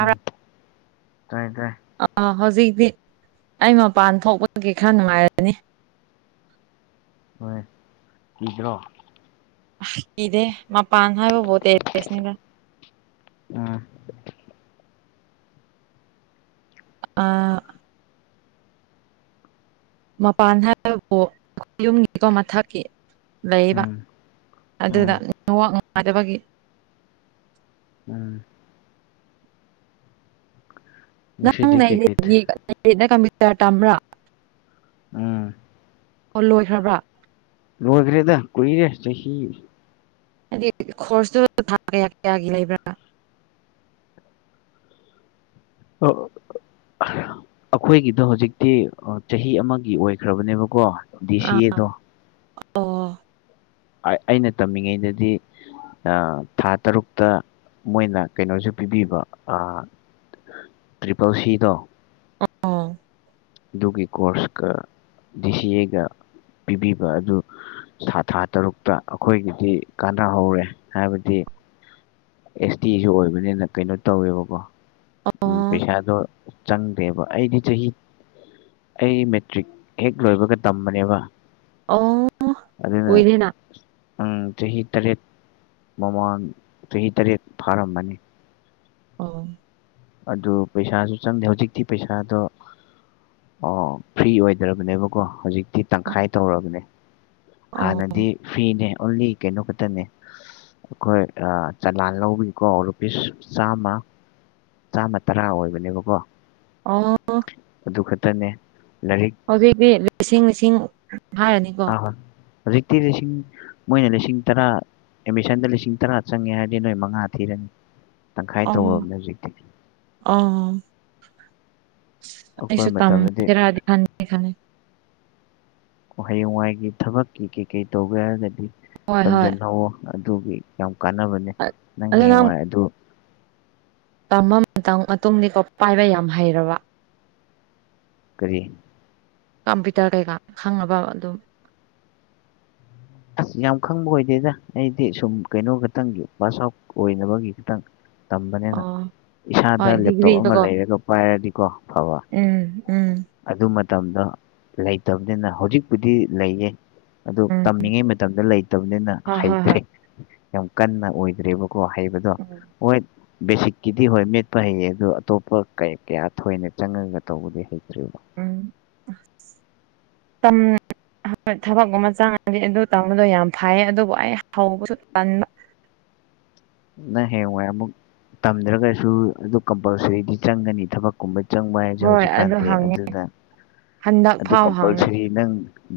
ꯎꯝ ꯇꯥꯏ ꯇꯥꯏ ꯑꯥ ꯍꯧꯖꯤꯛꯇꯤ ꯑꯩ ꯃꯄꯥꯟ ꯊꯣꯛꯄꯒꯤ ꯈꯔ ꯅꯨꯡꯉꯥꯏꯔꯅꯤ ꯍꯣꯏ ꯀꯩꯗ꯭ꯔꯣ ꯑꯥ ꯀꯩꯗꯦꯍꯦ ꯃꯥꯄꯥꯥꯟ ꯍꯥꯏꯕꯕꯨ ꯇꯦꯔꯁꯅꯤꯗ ꯎꯝ ꯑꯥ ꯃꯄꯥꯟ ꯍꯥꯏꯕꯕꯨ ꯌꯨꯝꯒꯤꯀꯣ ꯃꯊꯛꯀꯤ ꯂꯩꯌꯦꯕ ꯎꯝ ꯎꯝ ꯑꯗꯨꯗꯥ ꯅꯦꯠ ꯋꯥꯛ ꯅꯨꯡꯉꯥꯏꯇꯕꯒꯤ ꯎꯝ ꯅꯪ ꯉꯁꯤꯗꯤ ꯀꯩꯀꯩ ꯅꯔꯦꯔꯦꯠꯀꯤ [unintelligible] ꯀꯝꯄ꯭ꯌꯨꯇꯔ ꯇꯝꯕ꯭ꯔꯥ ꯎꯝ ꯑꯣ ꯂꯣꯏꯈ꯭ꯔꯕ꯭ꯔꯥ ꯂꯣꯏꯈ꯭ꯔꯦꯗ ꯀꯨꯏꯔꯦ ꯆꯍꯤ ꯍꯥꯏꯗꯤ ꯈꯣꯔꯁꯇꯨ ꯊꯥ ꯀꯌꯥ ꯀꯌꯥꯒꯤ ꯂꯩꯕ꯭ꯔꯥ ꯑꯣ ꯑꯩꯈꯣꯏꯒꯤꯗꯣ ꯍꯧꯖꯤꯛꯇꯤ ꯆꯍꯤ ꯑꯃꯒꯤ ꯑꯣꯏꯈ꯭ꯔꯕꯅꯦꯕꯀꯣ ꯑꯥ ꯗꯤꯁꯤꯑꯦꯗꯣ ꯑꯣ ꯑꯩꯅ ꯇꯝꯃꯤꯉꯩꯗꯗꯤ ꯊꯥ ꯇꯔꯨꯛꯇ ꯃꯣꯏꯅ ꯀꯩꯅꯣꯁꯨ ꯄꯤꯕꯤꯕ ꯇ꯭ꯔꯤꯄꯜ ꯁꯤꯗꯣ ꯑ ꯑꯗꯨꯒꯤ ꯀꯣꯔꯁꯀ ꯗꯤ ꯁꯤ ꯑꯦꯒ ꯄꯤꯕꯤꯕ ꯑꯗꯨ ꯊꯥ ꯇꯔꯨꯛꯇ ꯑꯩꯈꯣꯏꯒꯤꯗꯤ ꯀꯥꯟꯅꯍꯧꯔꯦ ꯍꯥꯏꯕꯗꯤ ꯑꯦꯁ ꯇꯤꯁꯨ ꯑꯣꯏꯕꯅꯤꯅ ꯀꯩꯅꯣ ꯇꯧꯋꯦꯕꯀꯣ ꯑꯣ ꯎꯝ ꯄꯩꯁꯥꯗꯣ ꯆꯪꯗ꯭ꯔꯦꯕ ꯑꯩꯗꯤ ꯆꯍꯤ ꯑꯩ ꯃꯦꯇ꯭ꯔꯤꯛ ꯍꯦꯛ ꯂꯣꯏꯕꯒ ꯇꯝꯕꯅꯦꯕ ꯑꯣ ꯑꯗꯨꯗꯅꯦ ꯀꯨꯏꯔꯦꯅ ꯆꯍꯤ ꯇꯔꯦꯠ ꯃꯃꯥꯡ ꯆꯍꯤ ꯇꯔꯦꯠ ꯐꯥꯔꯝꯕꯅꯤ ꯑꯣ ꯑꯗꯨ ꯄꯩꯁꯥꯁꯨ ꯆꯪꯗꯦ ꯍꯧꯖꯤꯛꯇꯤ ꯄꯩꯁꯥꯗꯣ ꯑꯣ ꯐ꯭ꯔꯤ ꯑꯣꯏꯗ꯭ꯔꯕꯅꯦꯕꯀꯣ ꯍꯧꯖꯤꯛ ꯤ ꯇꯪꯈꯥꯏ ꯇꯧꯔꯕꯅꯦ ꯑꯣ ꯍꯥꯟꯅꯗꯤ ꯐꯤꯅꯦ ꯑꯣꯟꯂꯤ ꯀꯩꯅꯣ ꯈꯛꯇꯅꯦ ꯑꯩꯈꯣꯏ ꯆꯂꯥꯟ ꯂꯧꯕꯤꯀꯣ ꯔꯨꯄꯤꯁ ꯆꯥꯝꯃ ꯆꯥꯝꯃ ꯇꯔꯥ ꯑꯣꯏꯕꯅꯦꯕꯀꯣ ꯑ ꯑꯗꯨ ꯈꯛꯇꯅꯦ ꯂꯥꯏꯔꯤꯛ ꯍꯧꯖꯤꯛꯇꯤ ꯂꯤꯁꯤꯡ ꯂꯤꯁꯤꯡ ꯍꯥꯏꯔꯅꯤꯀꯣ ꯑꯥ ꯍꯣꯏ ꯍꯧꯖꯤꯛꯇꯤ ꯂꯤꯁꯤꯡ ꯃꯣꯏꯅ ꯂꯤꯁꯤꯡ ꯇꯔꯥ ꯑꯦꯠꯃꯤꯁꯟꯗ ꯂꯤꯁꯤꯡ ꯇꯔꯥ ꯆꯪꯉꯦ ꯍꯥꯏꯔꯗꯤ ꯅꯣꯏ ꯃꯉꯥ ꯊꯤꯔꯅꯤ ꯇꯪꯈꯥꯏ ꯑꯣ ꯇꯧꯔꯕꯅꯦ ꯍꯧꯖꯤꯛꯇꯤ ꯑꯣ ꯑꯩꯈꯣꯏ ꯑꯩꯁꯨ ꯇꯝ ꯃꯇꯝꯗꯗꯤ ꯈꯦꯔꯗꯤ ꯈꯥꯟ ꯈꯦ ꯍꯌꯦꯡꯋꯥꯏꯒꯤ ꯊꯕꯛꯀꯤ ꯀꯩ ꯀꯩ ꯇꯧꯒꯦ ꯍꯥꯏꯔꯒꯗꯤ ꯍꯣꯏ ꯍꯣꯏ ꯇꯝꯖꯟꯍꯧꯣ ꯑꯗꯨꯒꯤ ꯌꯥꯝ ꯀꯥꯟꯅꯕꯅꯦ ꯅꯪ ꯍꯌꯦꯡ ꯋꯥꯏ ꯑꯗꯨ ꯇꯝꯕ ꯃꯇꯨꯡꯗꯤꯀꯣ ꯄꯥꯏꯕ ꯌꯥꯝ ꯍꯩꯔꯕ ꯀꯔꯤ ꯀꯝꯄ꯭ꯌꯨꯇꯔ ꯀꯩꯀꯥ ꯈꯪꯉꯕ ꯑꯗꯨꯝ ꯑ ꯌꯥꯝ ꯈꯪꯕ ꯑꯣꯏꯗꯦꯗ ꯑꯩꯗꯤ ꯁꯨꯝ ꯀꯩꯅꯣ ꯈꯛꯇꯪꯒꯤ ꯄꯥꯁ ꯑꯥꯎꯠ ꯑꯣꯏꯅꯕꯒꯤ ꯈꯤꯇꯪ ꯇꯝꯕꯅꯤꯅ ꯑꯣ ꯏꯁꯥꯗ ꯍꯣꯏ ꯂꯦꯞꯇꯣꯞ ꯑꯃ ꯗꯤꯒ꯭ꯔꯤꯗꯀꯣ ꯂꯩꯔꯒ ꯄꯥꯏꯔꯗꯤꯀꯣ ꯐꯕ ꯎꯝ ꯎꯝ ꯑꯗꯨ ꯃꯇꯝꯗꯣ ꯂꯩꯇꯕꯅꯤꯅ ꯍꯧꯖꯤꯛꯄꯨꯗꯤ ꯂꯩꯌꯦ ꯎꯝ ꯇꯝꯃꯤꯉꯩ ꯃꯇꯝꯗ ꯂꯩꯇꯕꯅꯤꯅ ꯍꯣꯏ ꯍꯣꯏ ꯍꯩꯇ꯭ꯔꯦ ꯍꯣꯏ ꯌꯥꯝ ꯀꯟꯅ ꯑꯣꯏꯗ꯭ꯔꯦꯕꯀꯣ ꯍꯩꯕ ꯎꯝ ꯑꯣꯏꯣꯏ ꯕꯦꯁꯤꯛꯀꯤꯗꯤ ꯍꯣꯏ ꯃꯦꯠꯄ ꯍꯩꯌꯦ ꯑꯗꯨ ꯑꯇꯣꯞꯄ ꯀꯌꯥ ꯀꯌꯥ ꯊꯣꯏꯅ ꯆꯪꯉꯒ ꯇꯧꯕꯗꯤ ꯍꯩꯇ꯭ꯔꯤꯕ ꯎꯝ ꯇꯝ ꯊꯕꯛꯀꯨꯝꯕ ꯆꯪꯉꯗꯤ ꯑꯗꯨ ꯇꯝꯕꯗꯣ ꯌꯥꯝ ꯐꯩꯌꯦ ꯑꯗꯨꯕꯨ ꯑꯩ ꯍꯧꯕꯁꯨ ꯇꯟꯕ ꯅꯪ ꯍꯌꯦꯋꯥꯏ ꯑꯃꯨꯛ ꯇꯝꯗ꯭ꯔꯒꯁꯨ ꯑꯗꯨ ꯀꯝꯄꯜꯁꯔꯤꯗꯤ ꯆꯪꯒꯅꯤ ꯊꯕꯛ ꯀꯨꯝꯕ ꯆꯪꯕ ꯍꯥꯏꯁꯦ ꯍꯣꯏ ꯑꯗꯨ ꯍꯧꯖꯤꯛꯀꯥꯟꯗꯤ ꯍꯪꯉꯦ ꯑꯗꯨꯅ ꯍꯟꯗꯛ ꯑꯗꯨ ꯐꯥꯎ ꯍꯪꯉꯦ ꯀꯝꯄꯜꯁꯔꯤ ꯅꯪ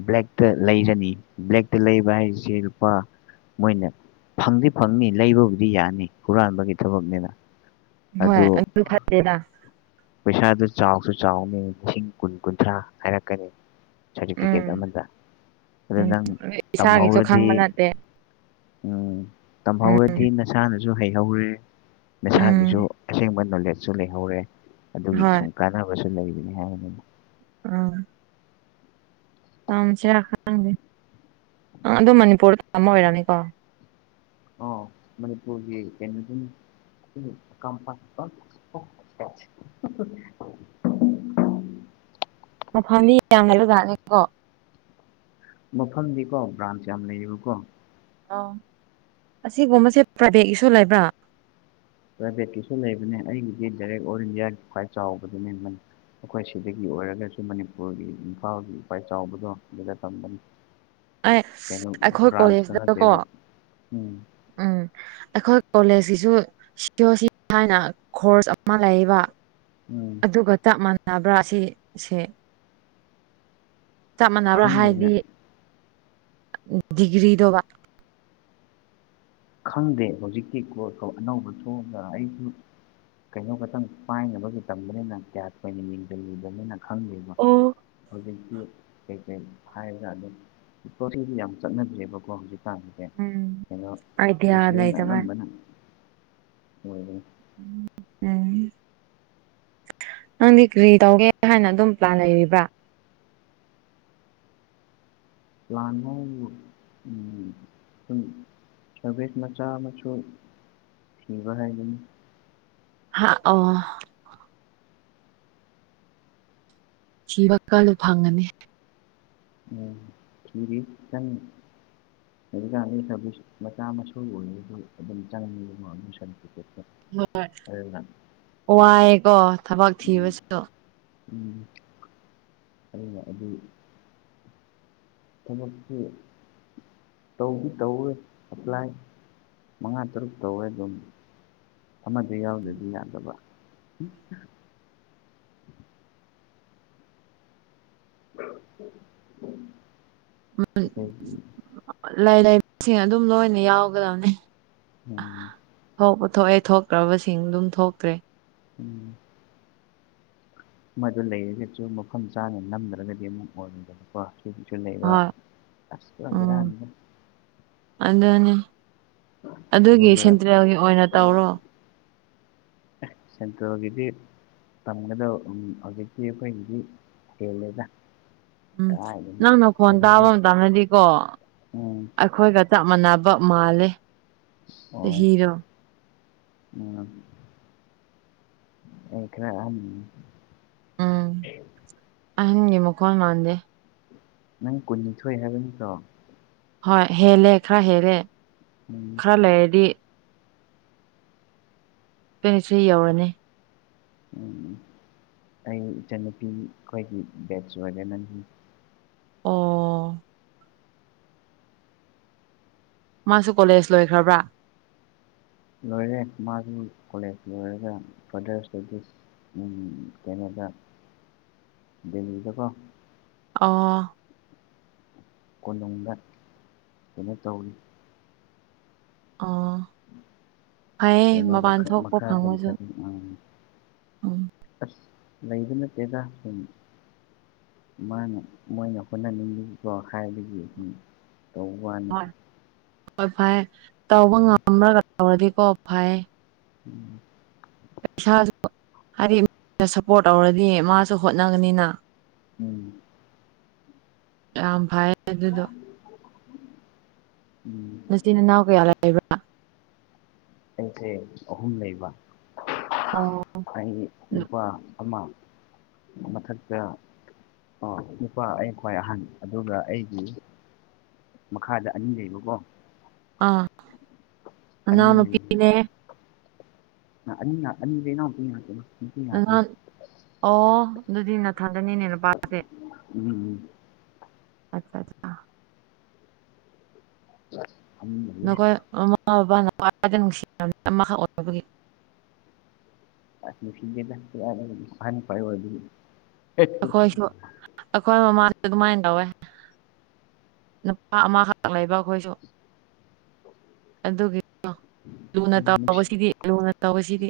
ꯕ꯭ꯂꯦꯛꯇ ꯂꯩꯒꯅꯤ ꯕ꯭ꯂꯦꯛꯇ ꯂꯩꯕ ꯍꯥꯏꯁꯦ ꯂꯨꯄꯥ ꯃꯣꯏꯅ ꯐꯪꯗꯤ ꯐꯪꯅꯤ ꯂꯩꯕꯕꯨꯗꯤ ꯌꯥꯅꯤ ꯍꯨꯔꯥꯟꯕꯒꯤ ꯊꯕꯛꯅꯤꯅ ꯍꯣꯏ ꯑꯗꯨ ꯐꯠꯗꯦꯗ ꯄꯩꯁꯥꯗꯨ ꯆꯥꯎꯁꯨ ꯆꯥꯎꯅꯤ ꯂꯤꯁꯤꯡ ꯀꯨꯟ ꯀꯨꯟꯊ꯭ꯔꯥ ꯍꯥꯏꯔꯛꯀꯅꯤ ꯁꯥꯔꯇꯤꯐꯤꯀꯦꯠ ꯎꯝ ꯑꯃꯗ ꯑꯗꯨ ꯎꯝ ꯅꯪ ꯏꯁꯥꯒꯤꯁꯨ ꯇꯝꯍꯧꯔꯗꯤ ꯈꯪꯕ ꯅꯠꯇꯦ ꯎꯝ ꯎꯝ ꯇꯝꯍꯧꯔꯗꯤ ꯅꯁꯥꯅꯁꯨ ꯍꯩꯍꯧꯔꯦ ꯎꯝ ꯅꯁꯥꯒꯤꯁꯨ ꯑꯁꯦꯡꯕ ꯅꯣꯂꯦꯖꯁꯨ ꯂꯩꯍꯧꯔꯦ ꯑꯗꯨꯒꯤ ꯍꯣꯏ ꯁꯨꯝ ꯀꯥꯟꯅꯕꯁꯨ ꯂꯩꯕꯅꯤ ꯍꯥꯏꯕꯅꯤꯅ ꯎꯝ ꯇꯝꯁꯤꯔ ꯈꯪꯗꯦ ꯑꯗꯨ ꯃꯅꯤꯄꯨꯔꯗ ꯊ ꯑꯣꯏꯔꯅꯤꯀꯣ ꯑ ꯃꯅꯤꯄꯨꯔꯒꯤ ꯀ ꯀꯝꯄꯅꯤ ꯇ ꯃꯐꯝꯥꯗꯤ ꯌꯥꯝ ꯂꯩꯕꯖꯥꯠꯅꯤꯀꯣ ꯃꯐꯝꯗꯤꯀꯣ ꯕ꯭ꯔꯥꯟꯁ ꯌꯥꯝ ꯂꯩꯌꯦꯕꯀꯣ ꯑ ꯑꯁꯤꯒꯨꯝꯕꯁꯦ ꯄ꯭ꯔꯥꯏꯚꯦꯠꯀꯤꯁꯨ ꯂꯩꯕ꯭ꯔꯥ ꯄ꯭ꯔꯥꯏꯚꯦꯠꯀꯤꯁꯨ ꯂꯩꯕꯅꯦ ꯑꯩꯒꯤꯗꯤ ꯗꯥꯏꯔꯦꯛ ꯑꯣꯜ ꯏꯟꯗꯤꯌꯥꯒꯤ ꯈ꯭ꯋꯥꯏ ꯆꯥꯎꯕꯗꯨꯅꯦꯕꯅꯤ ꯑꯩꯈꯣꯏ ꯁꯤꯗꯒꯤ ꯑꯣꯏꯔꯒꯁꯨ ꯃꯅꯤꯄꯨꯔꯒꯤ ꯏꯝꯐꯥꯜꯒꯤ ꯈ꯭ꯋꯤꯏ ꯆꯥꯎꯕꯗꯣ ꯑꯗꯨꯗ ꯇꯝꯕꯅꯤ ꯑꯩ ꯀꯩꯅꯣ ꯑꯩꯈꯣꯏ ꯕ꯭ꯔꯥꯟꯁꯇ ꯀꯣꯂꯦꯖꯇꯀꯣ ꯅꯠꯇꯦꯕ ꯎꯝ ꯎꯝ ꯑꯩꯈꯣꯏ ꯀꯣꯂꯦꯖꯀꯤꯁꯨ ꯁꯤ ꯑꯣ ꯁꯤ ꯍꯥꯏꯅ ꯀꯣꯔꯁ ꯑꯃ ꯂꯩꯕ ꯎꯝ ꯑꯗꯨꯒ ꯆꯞ ꯃꯥꯟꯅꯕ꯭ꯔꯥ ꯁꯤꯁꯦ ꯆꯞ ꯃꯥꯟꯅꯕ꯭ꯔꯣ ꯈꯪꯗꯦꯅꯦ ꯍꯥꯏꯗꯤ ꯗꯤꯒ꯭ꯔꯤꯗꯧꯕ ꯈꯪꯗꯦ ꯍꯧꯖꯤꯛꯇꯤ ꯀꯣꯔꯁꯇꯣ ꯑꯅꯧꯕ ꯊꯣꯛꯑꯕꯔ ꯑꯩꯁꯨ ꯀꯩꯅꯣ ꯈꯛꯇꯪ ꯄꯥꯏꯅꯕꯒꯤ ꯇꯝꯕꯅꯤꯅ ꯀꯌꯥ ꯊꯣꯏꯅ ꯌꯦꯡꯁꯤꯜꯂꯨꯗꯕꯅꯤꯅ ꯈꯪꯉꯤꯕ ꯑꯣ ꯍꯧꯖꯤꯛꯇꯤ ꯀꯩꯀꯩ ꯍꯥꯏꯔꯒ ꯑꯗꯨꯝ ꯍꯧꯖꯤꯛꯇꯤ ꯌꯥꯝ ꯆꯠꯅꯗ꯭ꯔꯦꯕꯀꯣ ꯍꯧꯖꯤꯛꯀꯥꯟꯗꯤ ꯎꯝ ꯀꯩꯅꯣ ꯑꯥꯏꯗꯤꯌꯥ ꯂꯩꯇꯕ ꯁꯅꯣꯕ ꯅꯪ ꯎꯝ ꯅꯪꯗꯤ ꯀꯔꯤ ꯇꯧꯒꯦ ꯍꯥꯏꯅ ꯑꯗꯨꯝ ꯄ꯭ꯂꯥꯟ ꯂꯩꯔꯤꯕ꯭ꯔꯥ ꯄ꯭ꯂꯥꯟꯗꯣ ꯎꯝ ꯁꯨꯝ ꯁꯔꯚꯦ ꯃꯆꯥ ꯃꯁꯨ ꯊꯤꯕ ꯍꯥꯏꯕꯅꯤ ꯍꯥ ꯑꯣ ꯊꯤꯕ ꯀꯜꯂꯣ ꯐꯪꯒꯅꯤ ꯎꯝ ꯊꯤꯔꯤ ꯀꯟꯅ ꯍꯧꯖꯤꯛꯀꯥꯟꯗꯤ ꯃꯆꯥ ꯃꯁꯨꯒꯤ ꯑꯣꯏꯔꯁꯨ ꯑꯗꯨꯝ ꯆꯪꯉꯤ ꯑꯗꯨ ꯁꯔꯇꯤꯐꯤꯀꯦꯠꯇꯨ ꯍꯣꯏ ꯋꯥꯏꯑꯦꯀꯣ ꯊꯕꯛ ꯎꯝ ꯊꯤꯕꯁꯨ ꯎꯝ ꯑꯗꯨ ꯊꯕꯛꯁꯤ ꯇꯧꯗꯤ ꯇꯧꯋꯦ ꯑꯦꯄ꯭ꯂꯥꯏ ꯃꯉꯥ ꯇꯔꯨꯛ ꯇꯧꯋꯦ ꯑꯗꯨꯝ ꯑꯃꯗ ꯌꯥꯎꯗꯗꯤ ꯌꯥꯗꯕ ꯑ ꯂꯥꯏ ꯂꯥꯏꯁꯤꯡ ꯑꯗꯨꯝ ꯂꯣꯏꯅ ꯌꯥꯎꯒꯗꯕꯅꯤ ꯎꯝ ꯊꯣꯛꯄ ꯊꯣꯛꯑꯦ ꯊꯣꯛꯇ꯭ꯔꯕꯁꯤꯡ ꯑꯗꯨꯝ ꯊꯣꯛꯇ꯭ꯔꯦ ꯎꯝ ꯑꯃꯗꯨ ꯂꯩꯔꯒꯁꯨ ꯃꯐꯝ ꯆꯥꯅ ꯅꯝꯗ꯭ꯔꯒꯗꯤ ꯑꯃꯨꯛ ꯑꯣꯏꯗꯕꯀꯣ ꯁꯨ ꯂꯩꯕ ꯍꯣꯏ ꯑꯁ ꯄꯨꯔꯥ ꯎꯝ ꯕꯦꯔꯥꯅꯤꯗ ꯑꯗꯨꯅꯤ ꯑꯗꯨꯒꯤ ꯑꯗꯨꯒ ꯁꯦꯟꯇ꯭ꯔꯦꯜꯒꯤ ꯑꯣꯏꯅ ꯇꯧꯔꯣ ꯑꯦ ꯁꯦꯟꯇ꯭ꯔꯦꯜꯒꯤꯗꯤ ꯇꯝꯒꯗꯕ ꯍꯧꯖꯤꯛꯇꯤ ꯑꯩꯈꯣꯏꯗꯤ ꯍꯦꯜꯂꯦꯗ ꯎꯝ ꯀꯗꯥꯏꯗꯒꯤ ꯅꯪ ꯅꯈꯣꯟ ꯇꯥꯕ ꯆꯍꯤꯗꯣ ꯃꯇꯝꯗꯗꯤꯀꯣ ꯎꯝ ꯑꯩꯈꯣꯏꯒ ꯆꯞ ꯃꯥꯟꯅꯕ ꯃꯥꯂꯦ ꯑꯣ ꯎꯝ ꯑꯩ ꯈꯔ ꯑꯍꯟꯅꯤ ꯑꯥꯍꯟꯒꯤ ꯃꯈꯣꯟ ꯃꯥꯟꯗꯦ ꯅꯪ ꯀꯨꯟꯅꯤꯊꯣꯏ ꯍꯥꯏꯕ ꯅꯠꯇ꯭ꯔꯣ ꯍꯣꯏ ꯍꯦꯜꯂꯦ ꯈꯔ ꯍꯦꯜꯂꯦ ꯎꯝ ꯈꯔꯥ ꯂꯩꯔꯗꯤ ꯇꯣꯏꯟꯇꯤ ꯊꯔꯤ ꯌꯧꯔꯅꯤ ꯎꯝ ꯑꯩ ꯏꯆꯟꯅꯨꯄꯤ ꯑꯩꯈꯣꯏꯒꯤ ꯕꯦꯠꯆ ꯑꯣꯏ ꯅꯪꯒꯤ ꯑꯣ ꯃꯥꯁꯨ ꯀꯣꯂꯦꯖ ꯂꯣꯏꯈ꯭ꯔꯕ꯭ꯔꯥ ꯂꯣꯏꯔꯦ ꯃꯥꯗꯤ ꯀꯣꯂꯦꯖ ꯂꯣꯏꯔꯒ ꯐꯔꯗꯔ ꯏꯁꯇꯗꯤꯁ ꯎꯝ ꯀꯩꯅꯣꯗ ꯗꯦꯂꯤꯗꯀꯣ ꯑꯣ ꯀꯣꯅꯨꯡꯗ ꯀꯩꯅꯣ ꯇꯧꯋꯦ ꯑꯣ ꯐꯩꯌꯦ ꯃꯄꯥꯟ ꯊꯣꯛꯄ ꯐꯪꯕꯁꯨ ꯎꯝ ꯎꯝ ꯑꯁ ꯂꯩꯕ ꯅꯠꯇꯦꯗ ꯁꯨꯝ ꯃꯥꯅ ꯃꯣꯏꯅ ꯍꯣꯠꯅꯅꯤꯡꯕꯒꯤ ꯀꯣ ꯍꯥꯏꯕꯗꯒꯤ ꯇꯧꯕ ꯋꯥꯅꯤ ꯍꯣꯏ ꯍꯣꯏ ꯐꯌꯦ ꯇꯧꯕ ꯎꯝ ꯉꯝꯃ꯭ꯔꯒ ꯇꯧꯔꯗꯤꯀꯣ ꯐꯩꯌꯦ ꯎꯝ [unintelligible] ꯄꯣꯔꯠ ꯇꯧꯔꯗꯤ ꯃꯥꯁꯨ ꯍꯣꯠꯅꯒꯅꯤꯅ ꯎꯝ ꯌꯥꯝ ꯐꯥꯏ [unintelligible] ꯎꯝ ꯅꯆꯤꯟ ꯅꯅꯥꯎ ꯀꯌꯥ ꯂꯩꯕ꯭ꯔꯥ ꯑꯩꯁꯦ ꯑꯍꯨꯝ ꯂꯩꯕ ꯑꯣ ꯑꯩ ꯅꯨꯄꯥ ꯑꯃ ꯃꯊꯛꯇ ꯑꯣ ꯅꯨꯄꯥ ꯑꯩ ꯈ꯭ꯋꯥꯏ ꯑꯍꯟ ꯑꯗꯨꯒ ꯑꯩꯒꯤ ꯃꯈꯥꯗ ꯑꯅꯤ ꯂꯩꯕꯀꯣ ꯑꯥ ꯑꯅꯤ ꯅꯅꯥꯎꯅꯨꯄꯤꯅꯦ ꯑꯥ ꯑꯅꯤ ꯉꯥꯛ ꯑꯅꯤꯗꯣ ꯏꯅꯥꯎꯄꯤ ꯉꯥꯛꯇꯅꯦ [unintelligible] ꯑꯣ ꯑꯗꯨꯗꯤ ꯅꯊꯥꯟꯇꯅꯤꯅꯦ ꯅꯨꯄꯥꯁꯦ ꯎꯝ ꯑꯆꯥ ꯅꯈꯣꯏ [inaudible] ꯃꯃꯥ ꯕꯕꯥꯅ ꯈꯋꯥꯏꯗ ꯅꯨꯡꯁꯤꯔꯕ ꯑꯃꯈꯛ ꯑꯣꯏꯕꯒꯤ ꯑꯁ ꯅꯨꯡꯁꯤꯗꯦꯗꯥ [unintelligible] ꯑꯍꯟ ꯈꯋꯥꯏ ꯑꯣꯏꯕꯒꯤ ꯑꯩꯈꯣꯏꯁꯨ ꯑꯩꯈꯣꯏ ꯃꯃꯥꯁꯨ ꯑꯗꯨꯃꯥꯏꯅ ꯇꯧꯋꯦ ꯅꯨꯄꯥ ꯑꯃꯈꯛꯇ ꯂꯩꯕ ꯑꯩꯈꯣꯏꯁꯨ ꯑꯗꯨꯒꯤ ꯂꯨꯅ ꯅꯨꯡꯁꯤ ꯇꯧꯕꯁꯤꯗꯤ ꯂꯨꯅ ꯇꯧꯕꯁꯤꯗꯤ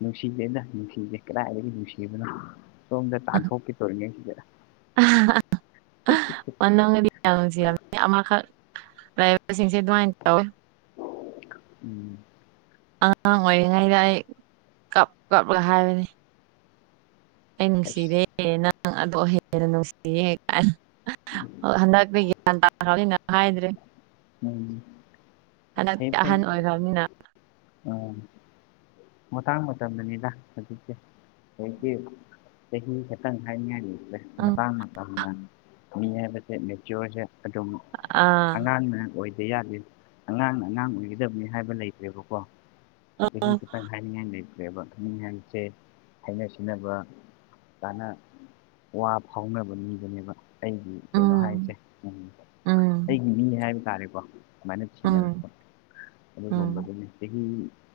ꯅꯨꯡꯁꯤꯗꯦꯗ ꯅꯨꯡꯁꯤꯗꯦ ꯀꯗꯥꯏꯗꯒꯤ ꯅꯨꯡꯁꯤꯕꯅꯣ ꯁꯣꯝꯗ ꯇꯥꯟꯊꯣꯛꯀꯦ ꯇꯧꯔꯤꯉꯩꯁꯤꯗ [unintelligible] ꯃꯥꯅꯨꯡꯗꯗꯤ ꯌꯥꯝ ꯅꯨꯡꯁꯤꯔꯝꯅꯤ ꯑꯃꯈꯛ ꯂꯩꯕꯁꯤꯡꯁꯦ ꯑꯗꯨꯃꯥꯏꯅ ꯇꯧꯋꯦ ꯎꯝ ꯑꯉꯥꯡ ꯑꯣꯏꯔꯤꯉꯩꯗ ꯑꯩ ꯀꯞ ꯀꯞꯂꯒ ꯍꯥꯏꯕꯅꯤ ꯑꯩ ꯑꯁ ꯅꯨꯡꯁꯤꯗꯦ ꯅꯪ ꯑꯗꯨ ꯍꯦꯟꯅ ꯅꯨꯡꯁꯤꯌꯦ ꯀꯥꯏꯅ ꯍꯟꯗꯛꯇꯤ ꯒ꯭ꯌꯥꯟ ꯇꯥꯈ꯭ꯔꯅꯤꯅ ꯍꯥꯏꯗ꯭ꯔꯦ ꯎꯝ ꯐꯩ ꯍꯟꯗꯛꯇꯤ ꯐꯩ ꯑꯍꯟ ꯑꯣꯏꯈ꯭ꯔꯕꯅꯤꯅ ꯎꯝ ꯃꯇꯥꯡ ꯃꯇꯝꯅꯅꯤꯗ ꯍꯧꯖꯤꯛꯁꯦ ꯍꯧꯖꯤꯛꯇꯤ ꯆꯥꯍꯤ ꯈꯥꯇꯪ ꯍꯥꯏꯅꯤꯡꯉꯥꯏ ꯂꯩꯇꯔꯦ ꯎꯝ ꯃꯇꯥꯡ ꯃꯇꯥꯡꯅ ꯃꯤ ꯍꯥꯏꯕꯁꯦ ꯃꯦꯆꯤꯌꯣꯔꯁꯦ ꯑꯗꯨꯝ ꯑꯥ ꯑꯉꯥꯡꯅ ꯑꯣꯏꯗ ꯌꯥꯗꯦ ꯑꯉꯥꯡꯅ ꯑꯉꯥꯡ ꯑꯣꯏꯒꯗꯕꯅꯤ ꯍꯥꯏꯕ ꯂꯩꯇ꯭ꯔꯦꯕꯀꯣ ꯆꯍꯤ ꯈꯤꯇꯪ ꯍꯥꯏꯅꯤꯡꯉꯥꯏ ꯂꯩꯇ꯭ꯔꯦꯕ ꯍꯥꯏꯅꯤꯡꯉꯥꯏꯁꯦ ꯍꯥꯏꯩꯅ ꯁꯤꯕ ꯀꯥꯅ ꯋꯥ ꯐꯥꯎꯅꯕ ꯃꯤꯕꯅꯦꯕ ꯑꯩꯒꯤ ꯀꯩꯅꯣ ꯍꯥꯏꯁꯦ ꯎꯝ ꯎꯝ ꯑꯩꯒꯤ ꯃꯤ ꯍꯥꯏꯕ ꯇꯥꯔꯦꯀꯣ ꯑꯗꯨꯃꯥꯏꯅ ꯎꯝ ꯊꯤꯡꯅꯔꯛꯄ ꯎꯝ ꯑꯗꯨꯒꯨꯝꯕꯗꯨꯅꯤ ꯆꯍꯤ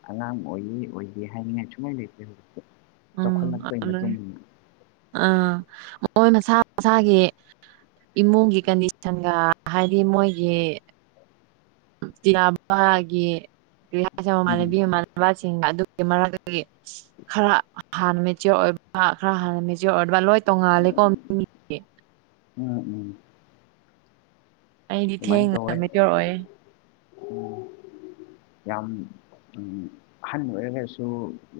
ꯑꯉꯥꯡ ꯑꯣꯏꯌꯦ ꯑꯣꯏꯒꯦ ꯍꯥꯏꯅꯤꯡꯉꯥꯏ ꯁꯨꯃꯥꯏꯅ ꯂꯩꯇꯦ ꯍꯧꯖꯤꯛꯇꯤ ꯎꯝ ꯑꯥ ꯃꯣꯏ ꯃꯁꯥ ꯃꯁꯥꯒꯤ ꯏꯃꯨꯡꯒꯤ ꯀꯟꯗꯤꯁꯟꯒ ꯍꯥꯏꯗꯤ ꯃꯣꯏꯒꯤ [unintelligible] ꯎꯝ ꯁꯤꯡ ꯑꯗꯨꯒꯤ ꯃꯔꯛꯇꯒꯤ ꯈꯔ ꯍꯥꯟꯅ ꯃꯦꯆꯤꯌꯣꯔ ꯑꯣꯏꯕ ꯈꯔ ꯍꯥꯟꯅ ꯃꯦꯆꯤꯌꯣꯔ ꯑꯣꯏꯕ꯭ꯔ ꯂꯣꯏ ꯇꯣꯡꯉꯥꯂꯦꯀꯣ ꯎꯝ ꯎꯝ ꯑꯩꯗꯤ ꯑꯗꯨꯃꯥꯏꯅ ꯊꯦꯡꯅ ꯇꯧꯋꯦ ꯃꯦꯆꯤꯌꯣꯔ ꯑꯣꯏꯌꯦ ꯎꯝ ꯌꯥꯝ ꯑꯍꯟ ꯑꯣꯏꯔꯒꯁꯨ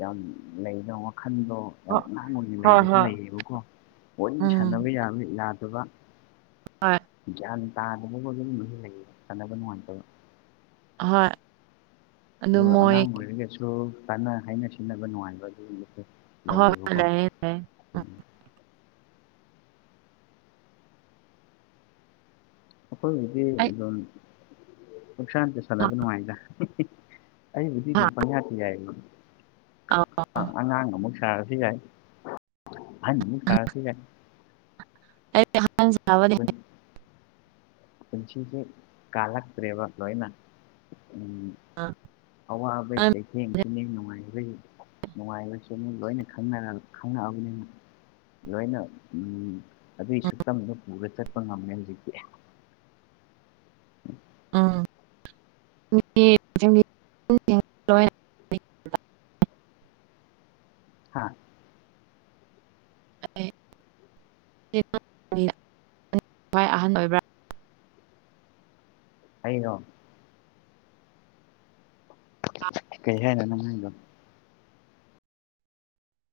ꯌꯥꯝ ꯂꯩꯕꯅ ꯋꯥꯈꯟꯗꯣ ꯌꯥꯝ ꯍꯣꯏ ꯑꯉꯥꯡ ꯑꯣꯏꯅ ꯍꯣꯏ ꯂꯩꯕꯁꯨ ꯍꯣꯏ ꯂꯩꯌꯦꯕꯀꯣ ꯂꯣꯏꯅ ꯎꯝ ꯁꯥꯟꯅꯕ ꯌꯥꯕ ꯌꯥꯗꯕ ꯍꯣꯏ ꯒ꯭ꯌꯥꯟ ꯇꯥꯗꯕꯕꯨ ꯑꯗꯨꯝ ꯂꯣꯏ ꯂꯩꯌꯦ ꯁꯥꯟꯅꯕ ꯅꯨꯡꯉꯥꯏꯇꯕ ꯍꯣꯏ ꯑꯗꯨ ꯑꯗꯨꯒ ꯃꯣꯏ ꯑꯉꯥꯡ ꯑꯣꯏꯔꯒꯁꯨ ꯀꯥꯟꯅ ꯍꯥꯏꯅ ꯁꯤꯟꯅꯕ ꯅꯨꯡꯉꯥꯏꯕ ꯑꯗꯨꯨꯝ ꯅꯠꯇꯦ ꯍꯣꯏ ꯍꯣꯏ ꯂꯩꯌꯦꯕꯀꯣ ꯂꯩꯌꯦ ꯂꯩꯌꯦ ꯎꯝ ꯑꯩꯈꯣꯏ ꯍꯧꯖꯤꯗꯤ ꯑꯩ ꯑꯗꯨꯝ ꯄꯛꯁꯥꯟ ꯆ ꯁꯥꯟꯅꯕ ꯅꯨꯡꯉꯥꯏꯗ [unintelligible] ꯄꯥꯡꯌꯗ ꯌꯥꯏꯌꯦꯕ ꯑ ꯑꯉꯥꯡ ꯑꯃꯨꯛ ꯁꯥꯔꯁꯨ ꯌꯥꯏ ꯑꯍꯟ ꯑꯃꯨꯛ ꯁꯥꯔꯁꯨ ꯌꯥꯏ ꯑ ꯍꯥꯟꯋꯥꯗ ꯍ ꯄꯨꯟꯁꯤꯁꯦ ꯀꯥꯂꯛꯇ꯭ꯔꯦꯕ ꯂꯣꯏꯅ ꯎ ꯑꯋꯥꯕꯩ ꯎꯝ ꯆꯩꯩꯊꯦꯡꯁꯨꯨꯝꯃꯤ ꯅꯨꯡꯉꯥꯏꯈ꯭ꯔꯩ ꯅꯨꯡꯉꯥꯏꯕꯁꯨꯅꯤ ꯂꯣꯏꯅ ꯈꯪꯉꯛꯑꯕꯅꯤ ꯂꯣꯏꯅ ꯑꯗꯨꯒꯤ ꯁꯛꯇꯝꯗꯨꯣ ꯄꯨꯔ ꯆꯠꯄ ꯉꯝꯃꯦ ꯍꯧꯖꯤꯛꯇꯤ [unintelligible] ꯑꯥ ꯍꯥꯥ ꯚꯥꯏ ꯑꯍꯟ ꯑꯣꯏꯕ꯭ꯔꯥ ꯑꯩꯅꯣ ꯀꯩ ꯍꯥꯏꯅ ꯅꯅꯨꯡꯉꯥꯏꯒ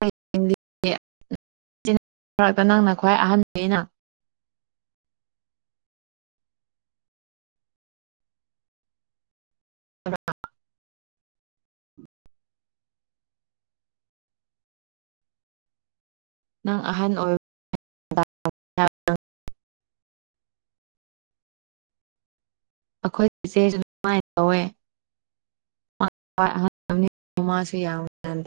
[unintelligible] ꯅꯪꯅ ꯈ꯭ꯋꯥꯏ ꯑꯍꯟꯩꯅ [unintelligible] ꯅꯪ ꯑꯍꯟ ꯑꯣꯏ ꯑꯩꯈꯣꯏ ꯏꯆꯦꯁꯨ ꯁꯃꯥꯏꯅ ꯇꯧꯋꯦ [unintelligible]